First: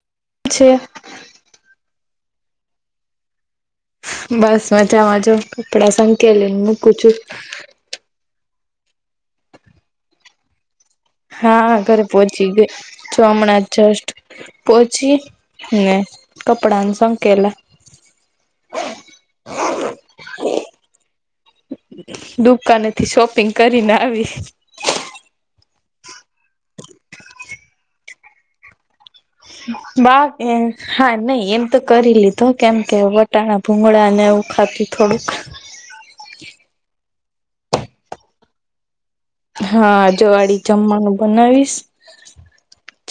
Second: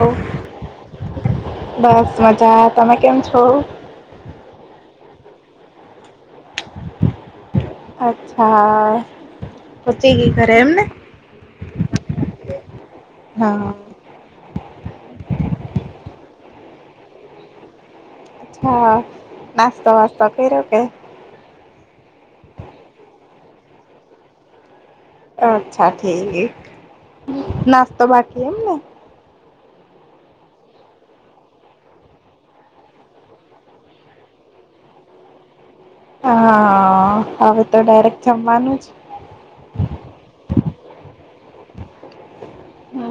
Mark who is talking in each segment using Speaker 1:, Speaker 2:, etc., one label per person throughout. Speaker 1: ઓ.
Speaker 2: પ છે.
Speaker 1: બસ મજા તમે કેમ છો?
Speaker 2: બસ મજામાં જો કપડા સંકેલી ને મૂકું છું.
Speaker 1: અચ્છા પોહછી ગે ઘરે એમને
Speaker 2: હા ઘરે પહોંચી ગય ચો હમણા
Speaker 1: હા
Speaker 2: જસ્ટ પહોંચી ને કપડાને સંકેલા.
Speaker 1: હા. નાસ્તો વાસ્તો કર્યો કે
Speaker 2: દુકાને થી શોપિંગ કરીને આવી.
Speaker 1: અચ્છા ઠીક નાસ્તો બાકી એમને.
Speaker 2: બાક હા નઈ એમ તો કરી લીધો કેમ કે તાના ભૂગળા ને એવું ખાધતી થોડુંક
Speaker 1: હા હવે તો ડાયરેક્ટ જમવાનું જ
Speaker 2: હા જવાળી જમવાનું બનાવીશ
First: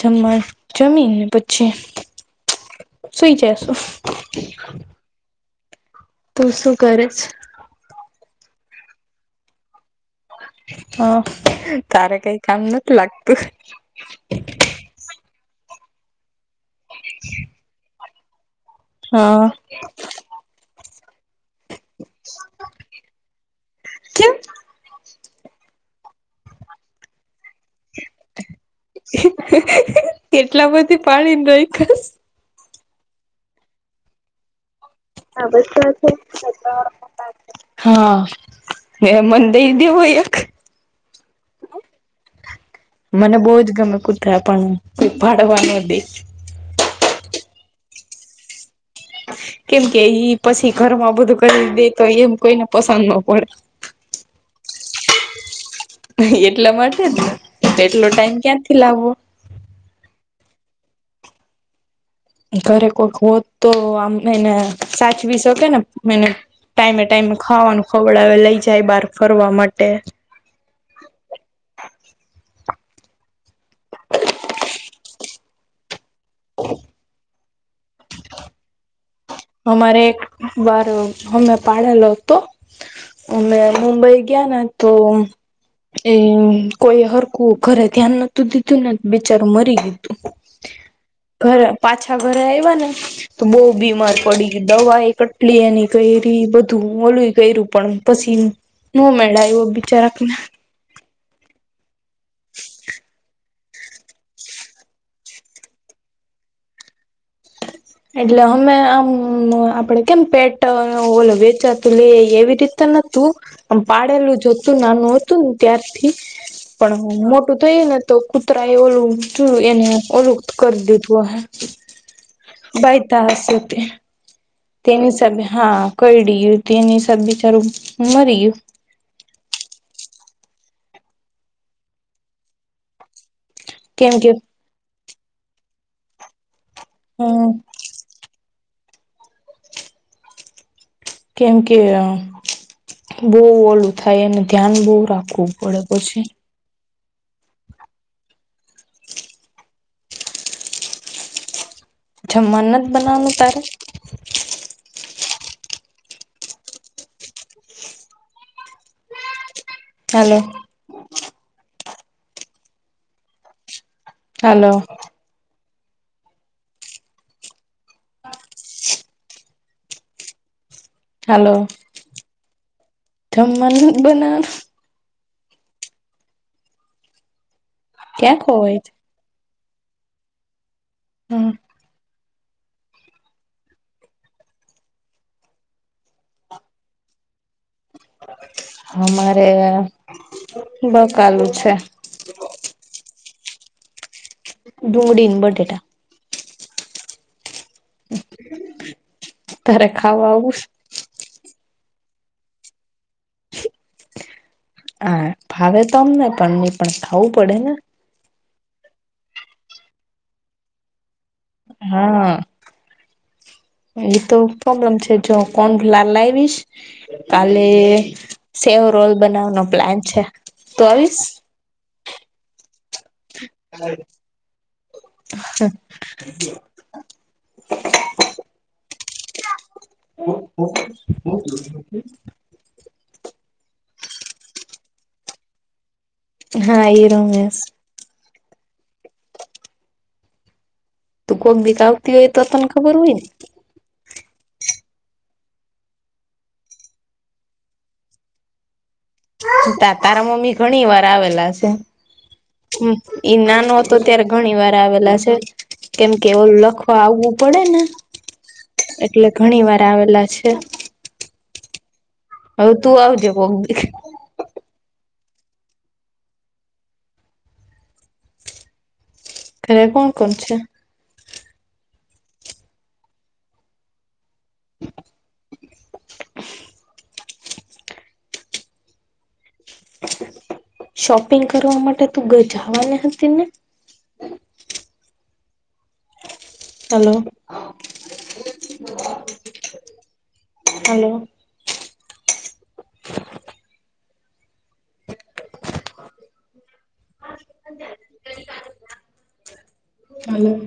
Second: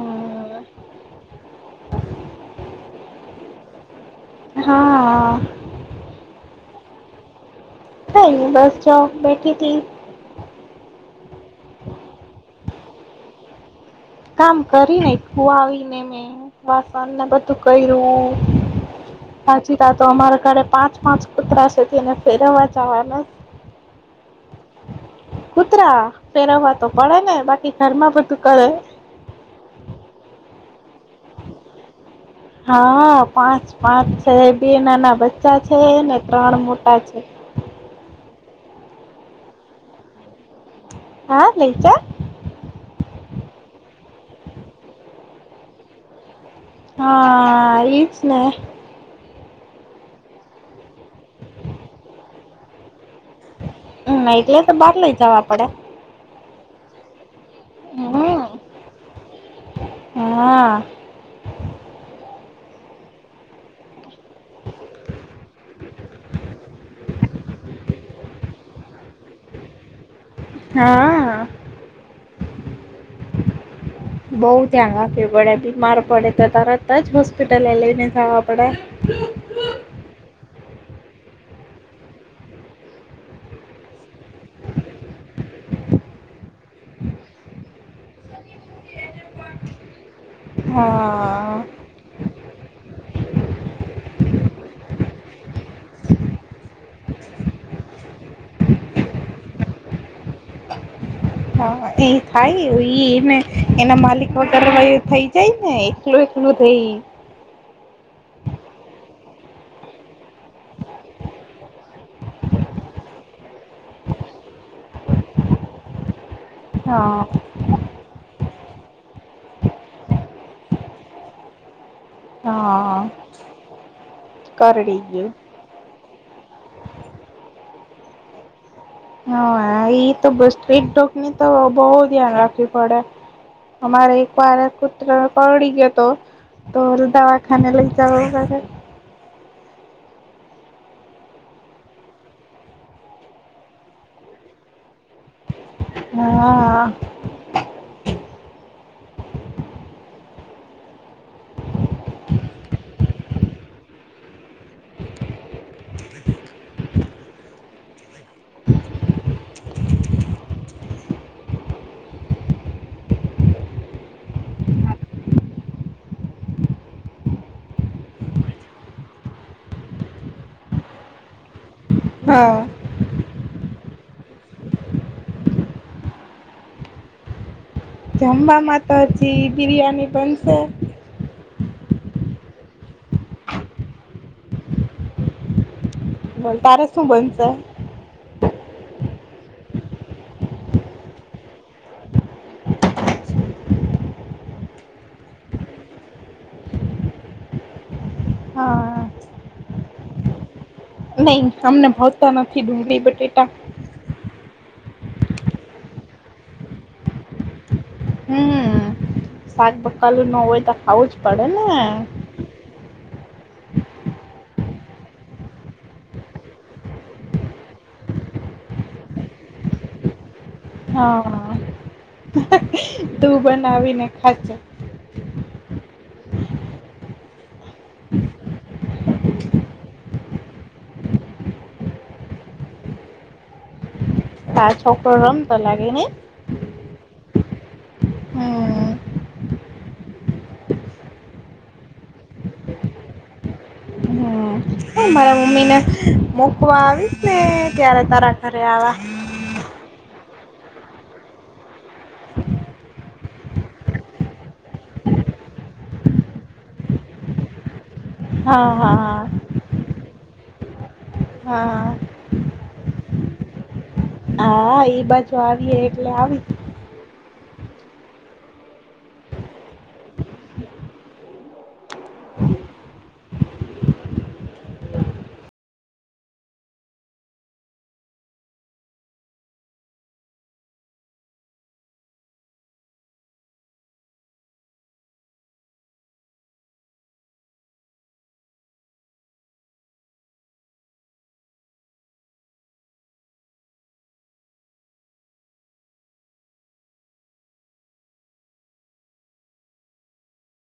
Speaker 2: જમા ન જમીને પછી સુઈ જશુ.
Speaker 1: હા.
Speaker 2: તું શું કર છે.
Speaker 1: કાઇ ની બસ જો બેઠી હતીથી.
Speaker 2: હ તારે કઈ કામ નથી લાગતું.
Speaker 1: કામ કરીનેું હુઆવીને મેં વાસણ ને બધું કર્યું.
Speaker 2: હા
Speaker 1: સાચી ત તો અમારા ઘરે પાંચ પાંચ કુતરા છે તેને ફેરવવા જવાનો
Speaker 2: કેમ
Speaker 1: કૂતરા ફેરવા તો પડે ને બાકી ઘરમાં બધું કરે
Speaker 2: એટલા બધી પાડીને રાય ખાસ
Speaker 1: હા પાંચ પાંચ છે બે નાના બચ્ચા છે ને ત્રણ મોટા છે
Speaker 2: હા મે મન દઈ દે હો એક
Speaker 1: હા લય જાઓ
Speaker 2: મને બહુજ ગમે કુતરા પણ પાડવાનો દે
Speaker 1: હા એ જ ને
Speaker 2: કેમ કે ઈ પછી ઘરમાં બધું કરી દે તો એમ કોઈને પસંદ નો
Speaker 1: હમ્મ એટલે તો બહાર લઈ જવા પડે
Speaker 2: એટલા માટે જને એટલો ટાઈમ
Speaker 1: હમ
Speaker 2: ક્યાંથી લાવવો
Speaker 1: હા
Speaker 2: ઘરે કોઈક હોત તો આમ એને સાચવી શકે ને મને ટાઈમે ટાઈમે ખાવાનું ખવડાવે લઈ જાય બહાર ફરવા માટે
Speaker 1: હા બઉ ત્યા આપે [unintelligible] પડે તો તરત જ હોસ્પિટલ લઈને જવા પડે
Speaker 2: અમારે એક વાર અમે પાડેલો હતો અમે મુંબઈ ગયા ને તો એ કોઈ હરકું ઘરે ધ્યાન નતું દીધું ને બિચારું મરી દીધું
Speaker 1: હા
Speaker 2: ઘરે પાછા ઘરે આવ્યા ને તો બહુ બીમાર પડી દવા એ કટલી એની કેટલી કયરી બધું ઓલું કર્યું પણ પછી [unintelligible] બિચારક ના
Speaker 1: હા એ થાય ને એ ના માલિક વગેરે થઈ જાય ને એકલો એકલો થઈ
Speaker 2: એટલે અમે આમ આપડે કેમ પેટ ઓલો વેચાતું લઈ આય એવી રીતે પાડેલું જ હતું નાનું હતું ને ત્યારથી પણ
Speaker 1: હા
Speaker 2: મોટું તો એ ને તો કૂતરા એ ઓલું જોયું એને ઓલું કરી દીધું હોયે
Speaker 1: હા
Speaker 2: બાઇટ આયપુ હશે
Speaker 1: કરડી
Speaker 2: તેની
Speaker 1: ગયું.
Speaker 2: હિસાબે હા કરડી ગિયું તેની હિસાબે બચારું મરી ગયું
Speaker 1: હા એ તો બસ સ્ટિક ડોગ ની તો બહ ધ્યાન રાખવી પડે અમારે
Speaker 2: કેમ કે
Speaker 1: એક વાર કુત્રરા કરડી ગયો તો તો
Speaker 2: હમ
Speaker 1: દવાખાને લઈ [unintelligible]
Speaker 2: કેમ કે બહુ ઓલું થાય એને ધ્યાન બહુ રાખવું પડે પછી
Speaker 1: હા
Speaker 2: જમવા નુ નત બના વુ તારે હલો હાલો [inaudible] હલો.
Speaker 1: હા.
Speaker 2: જમવાનું બનાવાનું ક્યાં ખોવાય
Speaker 1: જમવાવામાં
Speaker 2: છે
Speaker 1: તો હજી બિરિયાની બનશે
Speaker 2: હમ્મ
Speaker 1: તારે શું બનશે
Speaker 2: અમારે બકાલુ છે ડુંગડી ને બટાકા
Speaker 1: હા
Speaker 2: તારે ખાવા આવુંશ
Speaker 1: નહી અમને ભાવતા નથી ડુંગળી બટેટા
Speaker 2: હા ફાવે તો અમને પણ એને પણ ખાવું પડે ને.
Speaker 1: હમ શાકપકલું ન હોય તો ખાવું જ પડે ને
Speaker 2: હા.
Speaker 1: [inaudible]
Speaker 2: એતો પ્રોબ્લેમ છે જો કોણ લાલ [unintelligible] કાલે સેવ રોલ બનાવવાનો પ્લાન છે. તું આવીશ
Speaker 1: હા તું બનાવીને ખાજે.
Speaker 2: [inaudible]
Speaker 1: [inaudible]
Speaker 2: [inaudible]
Speaker 1: આ છોકરો રમતો લાગે ને.
Speaker 2: હા એ રમે
Speaker 1: હમ.
Speaker 2: તું કોક દીક આવતી હોય તો તને ખબર હોય ને.
Speaker 1: હ મારા મમ્મી ને મોકવા આવીશ ને ત્યારે તારા ઘરે આવ
Speaker 2: તા તારા મમ્મી ઘણી વાર આવેલા છે. હ ઈ નાનો તો ત્યારે ઘણી વાર આવેલા છે. કેમ કે એવ લખવા આવવું પડે ને
Speaker 1: હા, હા, હા.
Speaker 2: એટલે ઘણી વાર આવેલા છે.
Speaker 1: હા હા.
Speaker 2: હવે તું આવજે કોક [unintelligible]
Speaker 1: હા એઈ બાજુ આવી એકલે આવીશ.
Speaker 2: ઘરે કોણ કોણ છે? [inaudible] શોપિંગ કરવા માટે તું ગ જવાની હતી ને? Hello, hello. હલો.